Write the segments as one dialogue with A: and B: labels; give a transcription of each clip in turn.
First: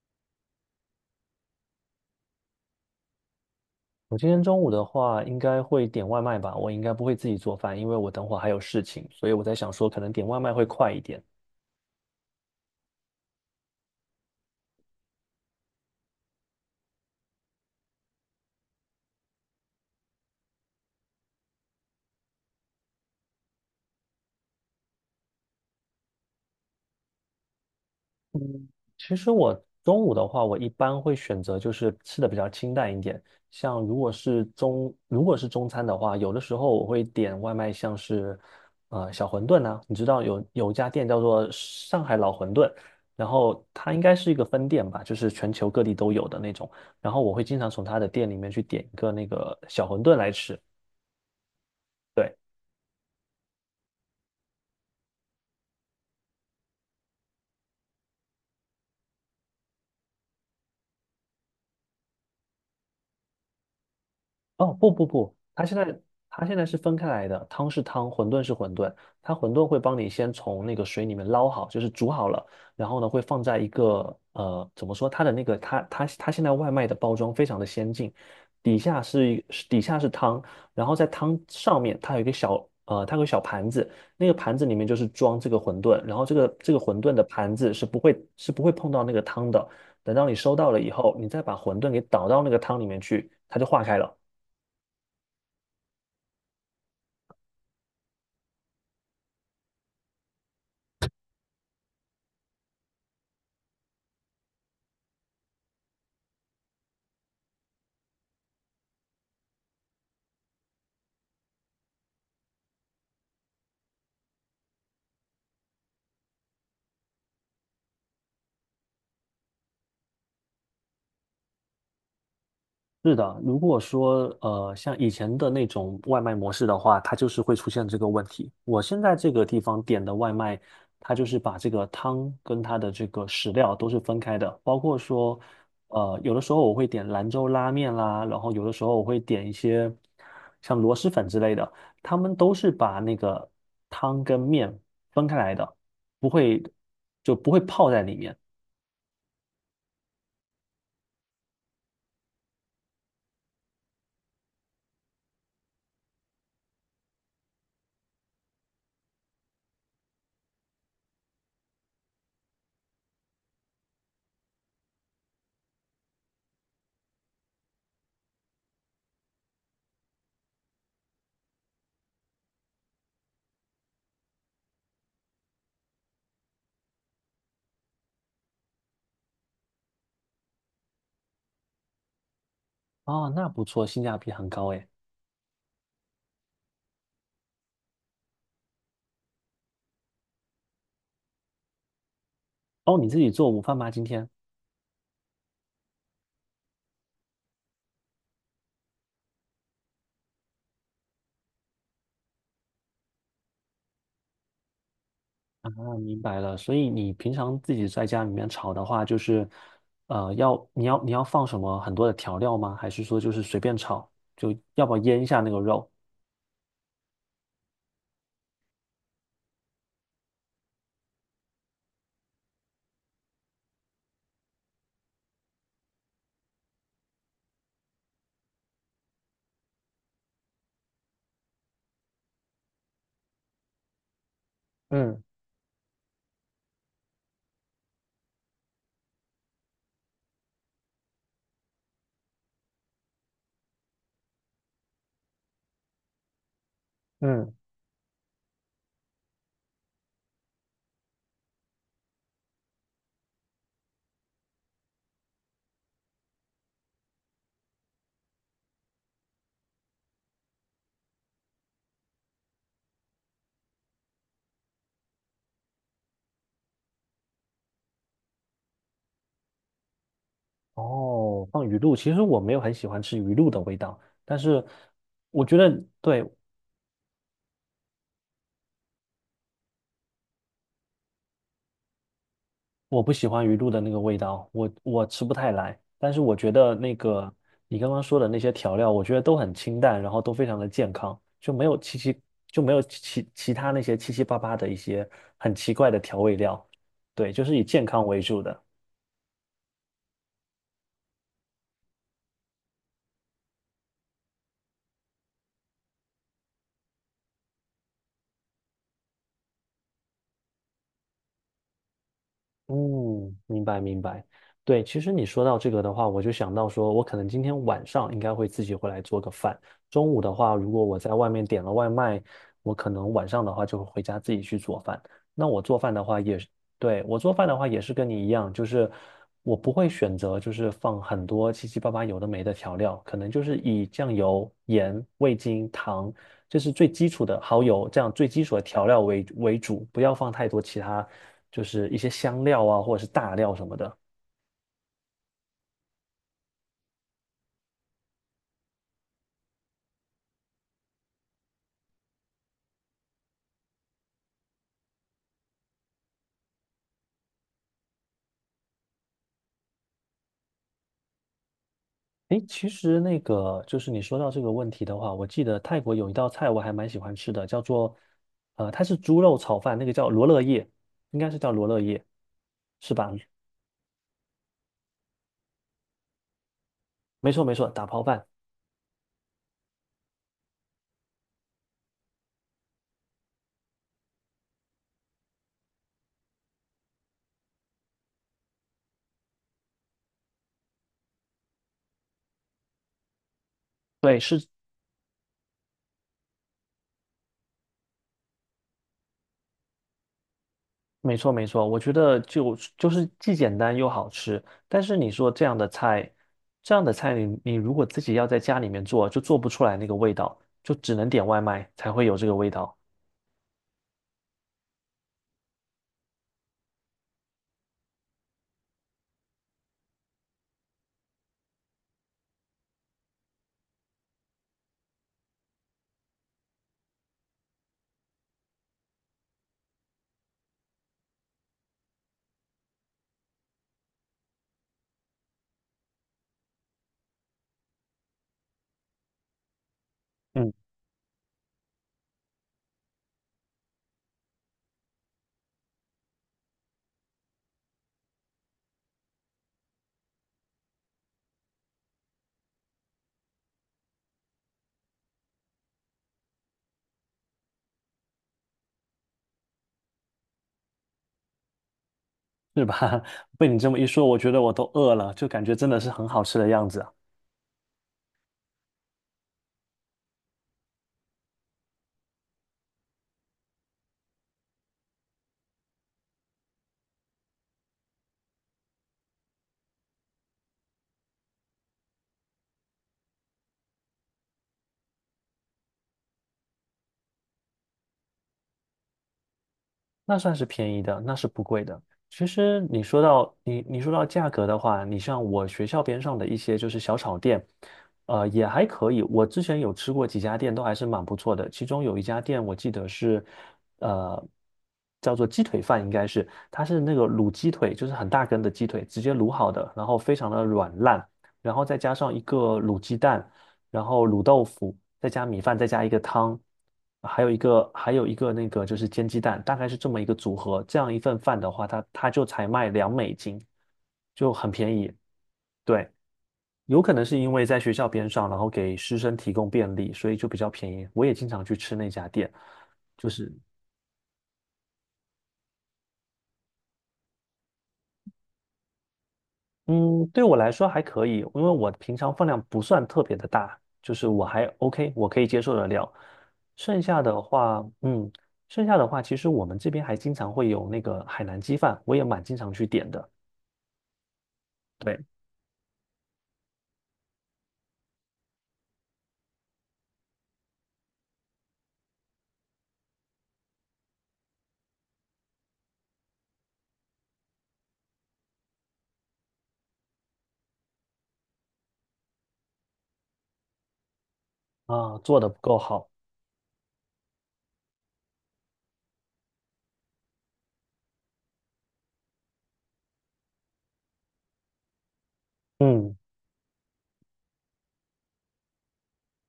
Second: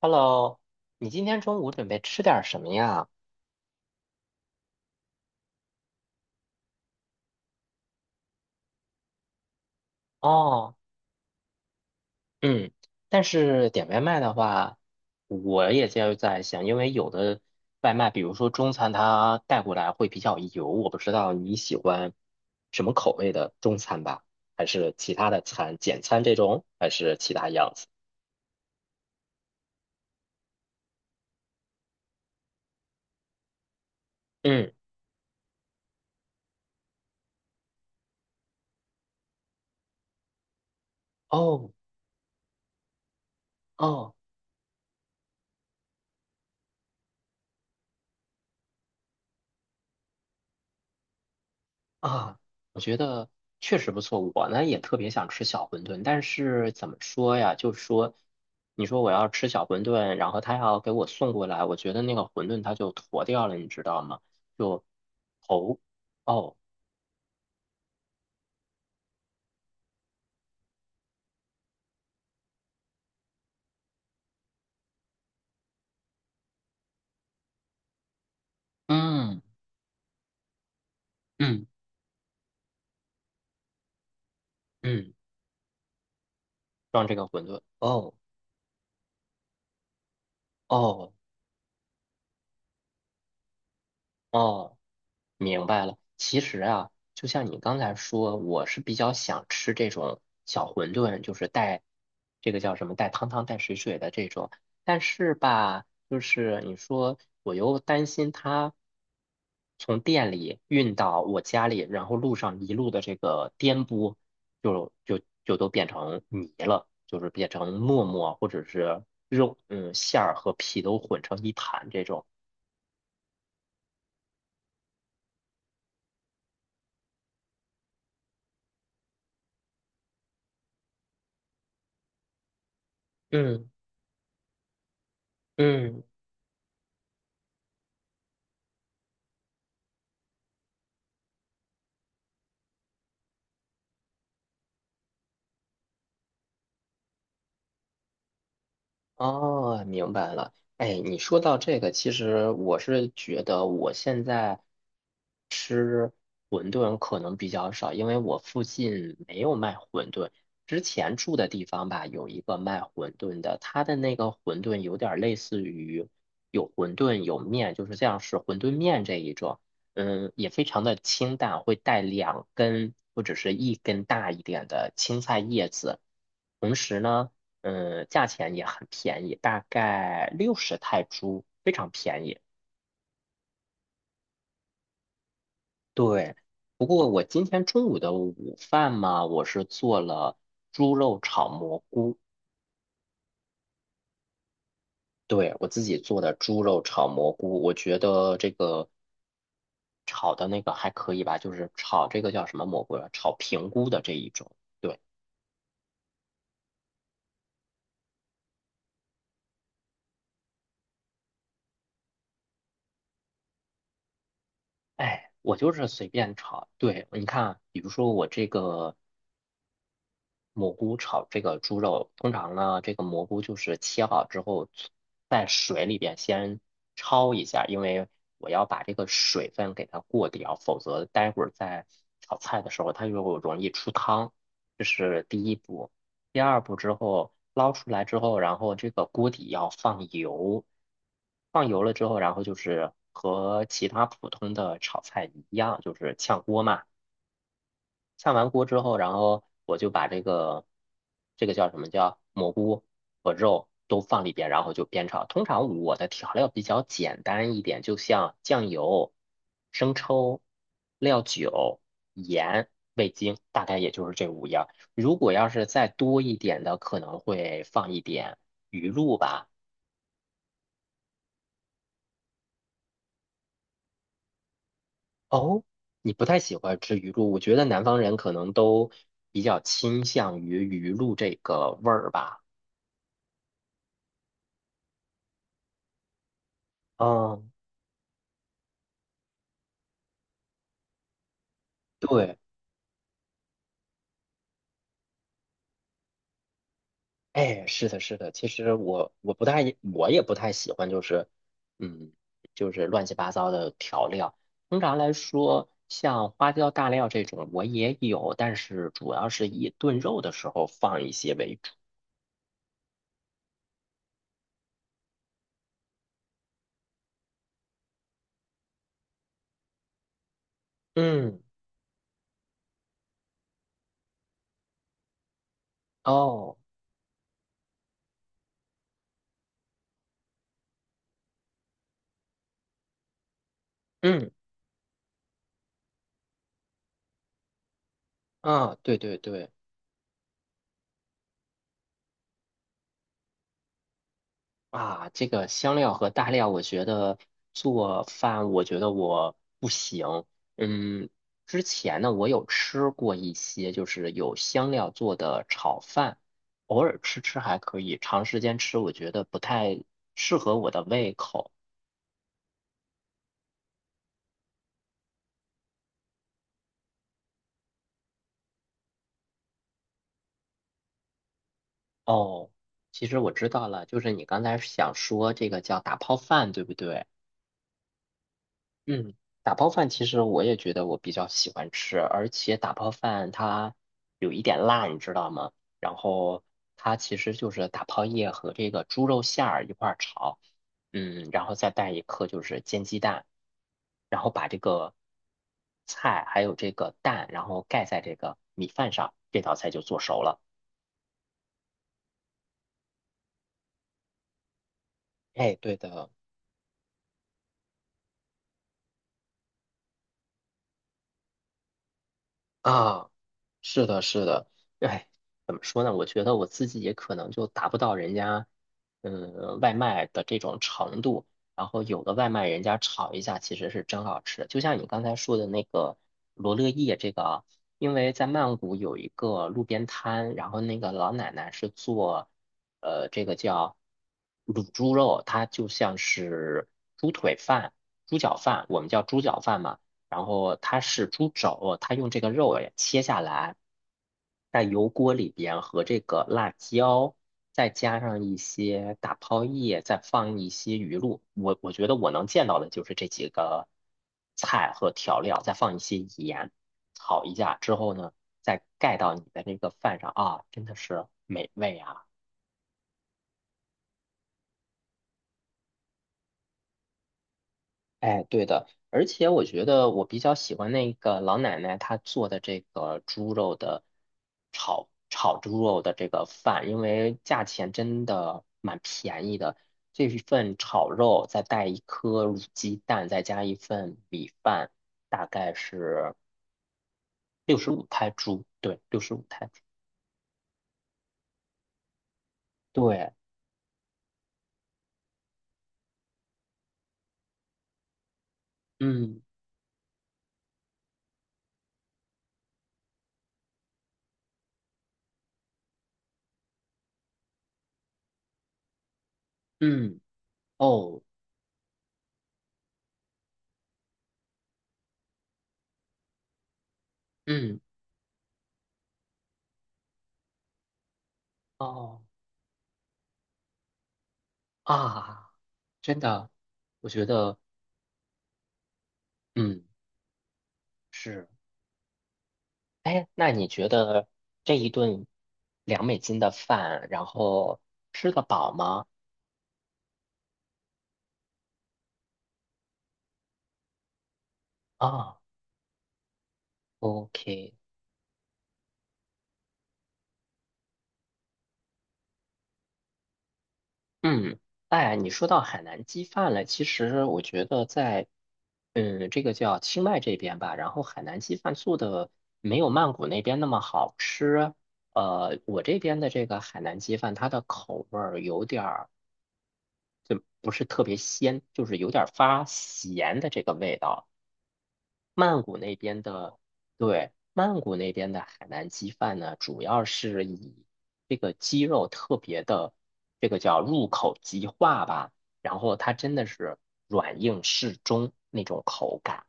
A: Hello，你今天中午准备吃点儿什么呀？
B: 我今天中午的话，应该会点外卖吧。我应该不会自己做饭，因为我等会儿还有事情，所以我在想说，可能点外卖会
A: 哦，
B: 快一点。
A: 嗯，但是点外卖的话，我也就在想，因为有的外卖，比如说中餐，它带过来会比较油，我不知道你喜欢什么口味的中餐吧？还是其他的餐，简餐这种，还是其他样子？
B: 其实我中午的话，我一般会选择就是吃的比较清淡一点，像如果是
A: 嗯，
B: 中如果是中餐的话，有的时候我会点外卖，像是小馄饨啊，你知道有一家店叫做
A: 哦
B: 上海老馄饨，然后它应该
A: 哦。
B: 是一个分店吧，就是全球各地都有的那种，然后我会经常从它的店里面去点一个那个小馄饨来吃。对。
A: 啊，我觉得确实不错。我呢也特别想吃小馄饨，但是怎么说呀？就是说，你说我要吃小馄饨，然后他要给我送过来，我觉得那个馄饨它就坨掉了，你知道吗？
B: 哦，
A: 就
B: 不不不，
A: 头
B: 它现
A: 哦，
B: 在是分开来的，汤是汤，馄饨是馄饨。它馄饨会帮你先从那个水里面捞好，就是煮好了，然后呢会放在一个怎么说？它的那个它现在外卖的包装非常的先进，
A: 嗯
B: 底下是汤，然后在汤
A: 嗯
B: 上面它有一个它有个小盘子，那个盘子里面就是
A: 嗯，
B: 装这个馄饨，然后这个馄
A: 装
B: 饨
A: 这
B: 的
A: 个馄
B: 盘
A: 饨
B: 子是不
A: 哦
B: 会是不会碰到那个汤的。等到你收到了以
A: 哦
B: 后，你再把馄饨给倒到那个汤里面去，它就化开了。
A: 哦。明白了，其实啊，就像你刚才说，我是比较想吃这种小馄饨，就是带这个叫什么带汤汤带水水的这种。但是吧，就是你说我又担心它从店里运到我家里，然后路上一路的这个颠簸，就都变成泥了，就是变成沫沫或者是肉，嗯，馅儿和皮都混成一盘这种。
B: 是的，如果说像以前的那种外卖模式的话，它就是会出现这个问题。我现在这个地方点的外卖，它就是把这个汤跟它的这个食
A: 嗯
B: 料都是分开的，包括说，
A: 嗯。
B: 呃，有的时候我会点兰州拉面啦，然后有的时候我会点一些像螺蛳粉之类的，他们都是把那个汤跟面分开来的，不会就不会泡在里面。
A: 哦，明白了。哎，你说到这个，其实我是觉得我现在吃馄饨可能比较少，因为我附近没有卖馄饨。之前住的地方吧，有一个卖馄饨的，他的那个馄饨有点儿类似于有馄饨有面，就是这样是馄饨面这一种。嗯，也非常的清淡，会带两根或者是一根大一点的青菜叶子。同时呢。嗯，价钱也很便宜，大概60泰铢，非常便宜。
B: 啊。那不错，性价比很高诶。
A: 对，不过我今天中午的午饭嘛，我是做了猪肉炒蘑菇，
B: 哦，你自己做午饭吗？今天？
A: 对，我自己做的猪肉炒蘑菇，我觉得这个炒的那个还可以吧，就是炒这个叫什么蘑菇啊？炒平菇的这一种。对，
B: 明白了，所以你平常自己在家里面炒的话，就是，呃，要你要你要放什么很多的调料吗？还是说就是随便炒，就要不要腌一
A: 哎，
B: 下那
A: 我
B: 个
A: 就是
B: 肉？
A: 随便炒。对，你看，比如说我这个。蘑菇炒这个猪肉，通常呢，这个蘑菇就是切好之后，在水里边先焯一下，因为我要把这个水分给它过掉，否则待会儿在炒菜的时候它就容易出汤。这
B: 嗯
A: 是第一步。第二步之后捞出来之后，然后这个锅底要放油，放油了之后，然后就是和其他普通的炒菜一样，就是炝锅嘛。
B: 嗯，
A: 炝完锅之后，然后我就把这个叫什么叫蘑菇和肉都放里边，然后就煸炒。通常我的调料比较简单一点，就像酱油、生抽、料酒、盐、味精，大概也就是这五样儿如果要是再多一点的，可能会放一点鱼露吧。
B: 哦，放鱼露，其实我没有很喜欢吃鱼露的味道，但是我觉
A: 哦，
B: 得
A: 你
B: 对，
A: 不太喜欢吃鱼露，我觉得南方人可能都比较倾向于鱼露这个味儿吧。
B: 我不喜欢鱼露的那个味道，我吃不太来。但是我觉得那个
A: 嗯，
B: 你刚刚说的那些调料，我觉得都很清淡，然后都非常的健康，
A: 对，
B: 就没有其他那些七七八八的一些很奇怪的调味料。对，就是以
A: 哎，
B: 健
A: 是的，
B: 康
A: 是
B: 为
A: 的。
B: 主
A: 其
B: 的。
A: 实我不太，我也不太喜欢，就是，嗯，就是乱七八糟的调料。通常来说，像花椒、大料这种我也有，但是主要是以炖肉的时候放一些为主。
B: 嗯，明白明白。对，其实你说到这个的话，我就想到说，我可能今天晚上应该会自己回来做个饭。中午的话，如果我在外
A: 嗯，
B: 面点了外卖，我可能晚上的话就会回家自己去做饭。那我做饭的话也是，
A: 哦，
B: 对，我做饭的话也是跟你一样，就是我不会选择就是放很多七七八八有的没的调料，可能就是以酱
A: 嗯，
B: 油、盐、味精、糖，这是最基础的蚝油，这样最基础的
A: 啊，
B: 调
A: 对
B: 料
A: 对
B: 为
A: 对。
B: 为主，不要放太多其他。就是一些香料啊，或者是大料什么的。
A: 啊，这个香料和大料，我觉得做饭，我觉得我不行。嗯，之前呢，我有吃过一些，就是有香料做的炒饭，偶尔吃吃还可以，长时间吃我觉得不太适合我的胃口。
B: 诶，其实那个就是你说到这个问题的话，我记得泰国有一道菜我还蛮喜欢吃的，叫做它是猪肉炒饭，那个叫罗勒叶，应该是叫罗勒叶，
A: 哦，
B: 是
A: 其
B: 吧？
A: 实我知道了，就是你刚才想说这个叫打泡饭，对不对？
B: 没错没错，打抛饭，
A: 嗯，打泡饭其实我也觉得我比较喜欢吃，而且打泡饭它有一点辣，你知道吗？然后它其实就是打泡叶和这个猪肉馅儿一块儿炒，嗯，然后再带一颗就是煎鸡蛋，
B: 对，
A: 然后
B: 是
A: 把这个菜还有这个蛋，然后盖在这个米饭上，这道菜就做熟了。
B: 没错。我觉得就是既简单又好吃，但是你说这
A: 哎，
B: 样的
A: 对的。
B: 菜，这样的菜你你如果自己要在家里面做，就做不出来那个味道，就只能点外卖才会有这个味道。
A: 啊，是的，是的，哎，怎么说呢？我觉得我自己也可能就达不到人家，嗯，外卖的这种程度。然后有的外卖人家炒一下，其实是真好吃。就像你刚才说的那个罗勒叶这个啊，因为在曼谷有一个路边摊，然后那个老奶奶是做，这个叫卤猪肉，它就像是猪腿饭、猪脚饭，我们叫猪脚饭嘛。然
B: 嗯
A: 后它是猪肘，它用这个肉也切下来，在油锅里边和这个辣椒，再加上一些打泡叶，再放一些鱼露。我觉得我能见到的就是这几个菜和调料，再放一些盐，炒一下之后呢，再盖到你的那个饭上啊，真的是美味啊！
B: 是吧？被你这么一说，我觉得我都饿了，就感觉真的是很好吃的样子啊。
A: 哎，对的，而且我觉得我比较喜欢那个老奶奶她做的这个猪肉的炒猪肉的这个饭，因为价钱真的蛮便宜的。这一份炒肉再带一颗卤鸡蛋，再加一份米饭，大概是六十五泰铢。对，六十五泰铢。
B: 那算是便宜的，那是不贵的。其实你说
A: 对，
B: 到价格的话，你像我学校边上的一些就是小炒店，呃，也还可以。
A: 嗯
B: 我之前有吃过几家店，都还是蛮不错的。其中有一家店我记得是，呃，叫做鸡腿饭，应该是它是那个卤鸡腿，就是很大根的鸡腿，直接卤好的，然后
A: 嗯
B: 非常的软
A: 哦
B: 烂，然后再加上一个卤鸡蛋。然后卤豆腐，再加米饭，再加一个汤，
A: 嗯
B: 还有一个那个就是煎鸡蛋，大概是这么一个组合。这样一份饭的话，它
A: 哦
B: 它就才卖2美金，就很便宜。
A: 啊，
B: 对，
A: 真的，
B: 有
A: 我
B: 可能
A: 觉
B: 是因
A: 得
B: 为在学校边上，然后给师生提供
A: 嗯
B: 便利，所以就比较便宜。我也经
A: 是。
B: 常去吃那家店，就
A: 哎，那
B: 是。
A: 你觉得这一顿2美金的饭，然后吃得饱吗？
B: 嗯，对我来说还可以，因为我平常饭量不算特别的大，就是我还 OK,我
A: 啊
B: 可以接受得了。剩下的
A: ，OK,
B: 话，嗯，剩下的话，其实我们这边还经常会有那个海南鸡饭，我也蛮经常去点的。
A: 嗯，哎，
B: 对，
A: 你说到海南鸡饭了，其实我觉得在，嗯，这个叫清迈这边吧，然后海南鸡饭做的没有曼谷那边那么好吃。呃，我这边的这个海南鸡饭，它的口味儿有点儿不是特别鲜，就是有点儿发咸的这个味道。
B: 啊，做的不
A: 曼谷
B: 够
A: 那
B: 好，
A: 边的，对，曼谷那边的海南鸡饭呢，主要是以这个鸡肉特别的，这个叫入口即化吧，然后它
B: 嗯。
A: 真的是软硬适中那种口感。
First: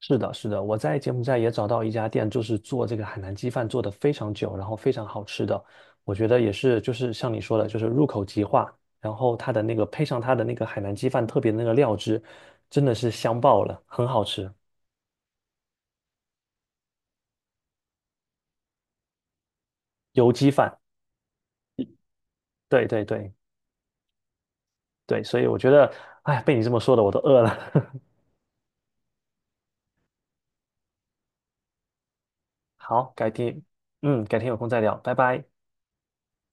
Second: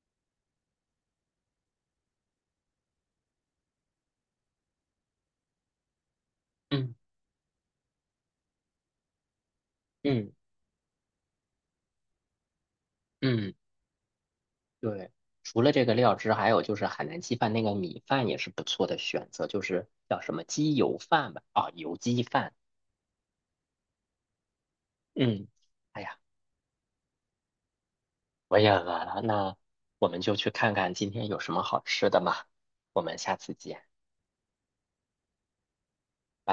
B: 是的，是的，我在柬埔寨也找到一家店，就是做这个海南鸡饭，做的非常久，然后非常好吃的。我觉得也是，就
A: 嗯
B: 是像你说的，就是入口即化，然后它的那个配上
A: 嗯
B: 它的那个海南鸡饭特别的那个料汁，真的是香
A: 嗯，
B: 爆了，很好吃。
A: 对。除了这个料汁，还有就是海南鸡饭那个米饭也是不错的选择，就是叫
B: 油
A: 什么
B: 鸡
A: 鸡
B: 饭，
A: 油饭吧，啊、油鸡饭。
B: 对对对对，所以
A: 嗯，
B: 我觉得，
A: 哎呀。
B: 哎，被你这么说的，我都饿了。
A: 我也饿了，那我们就去看看今天有什么好吃的吧，我
B: 好，
A: 们
B: 改
A: 下次
B: 天，
A: 见。
B: 嗯，改天有空再聊，拜拜。
A: 拜拜。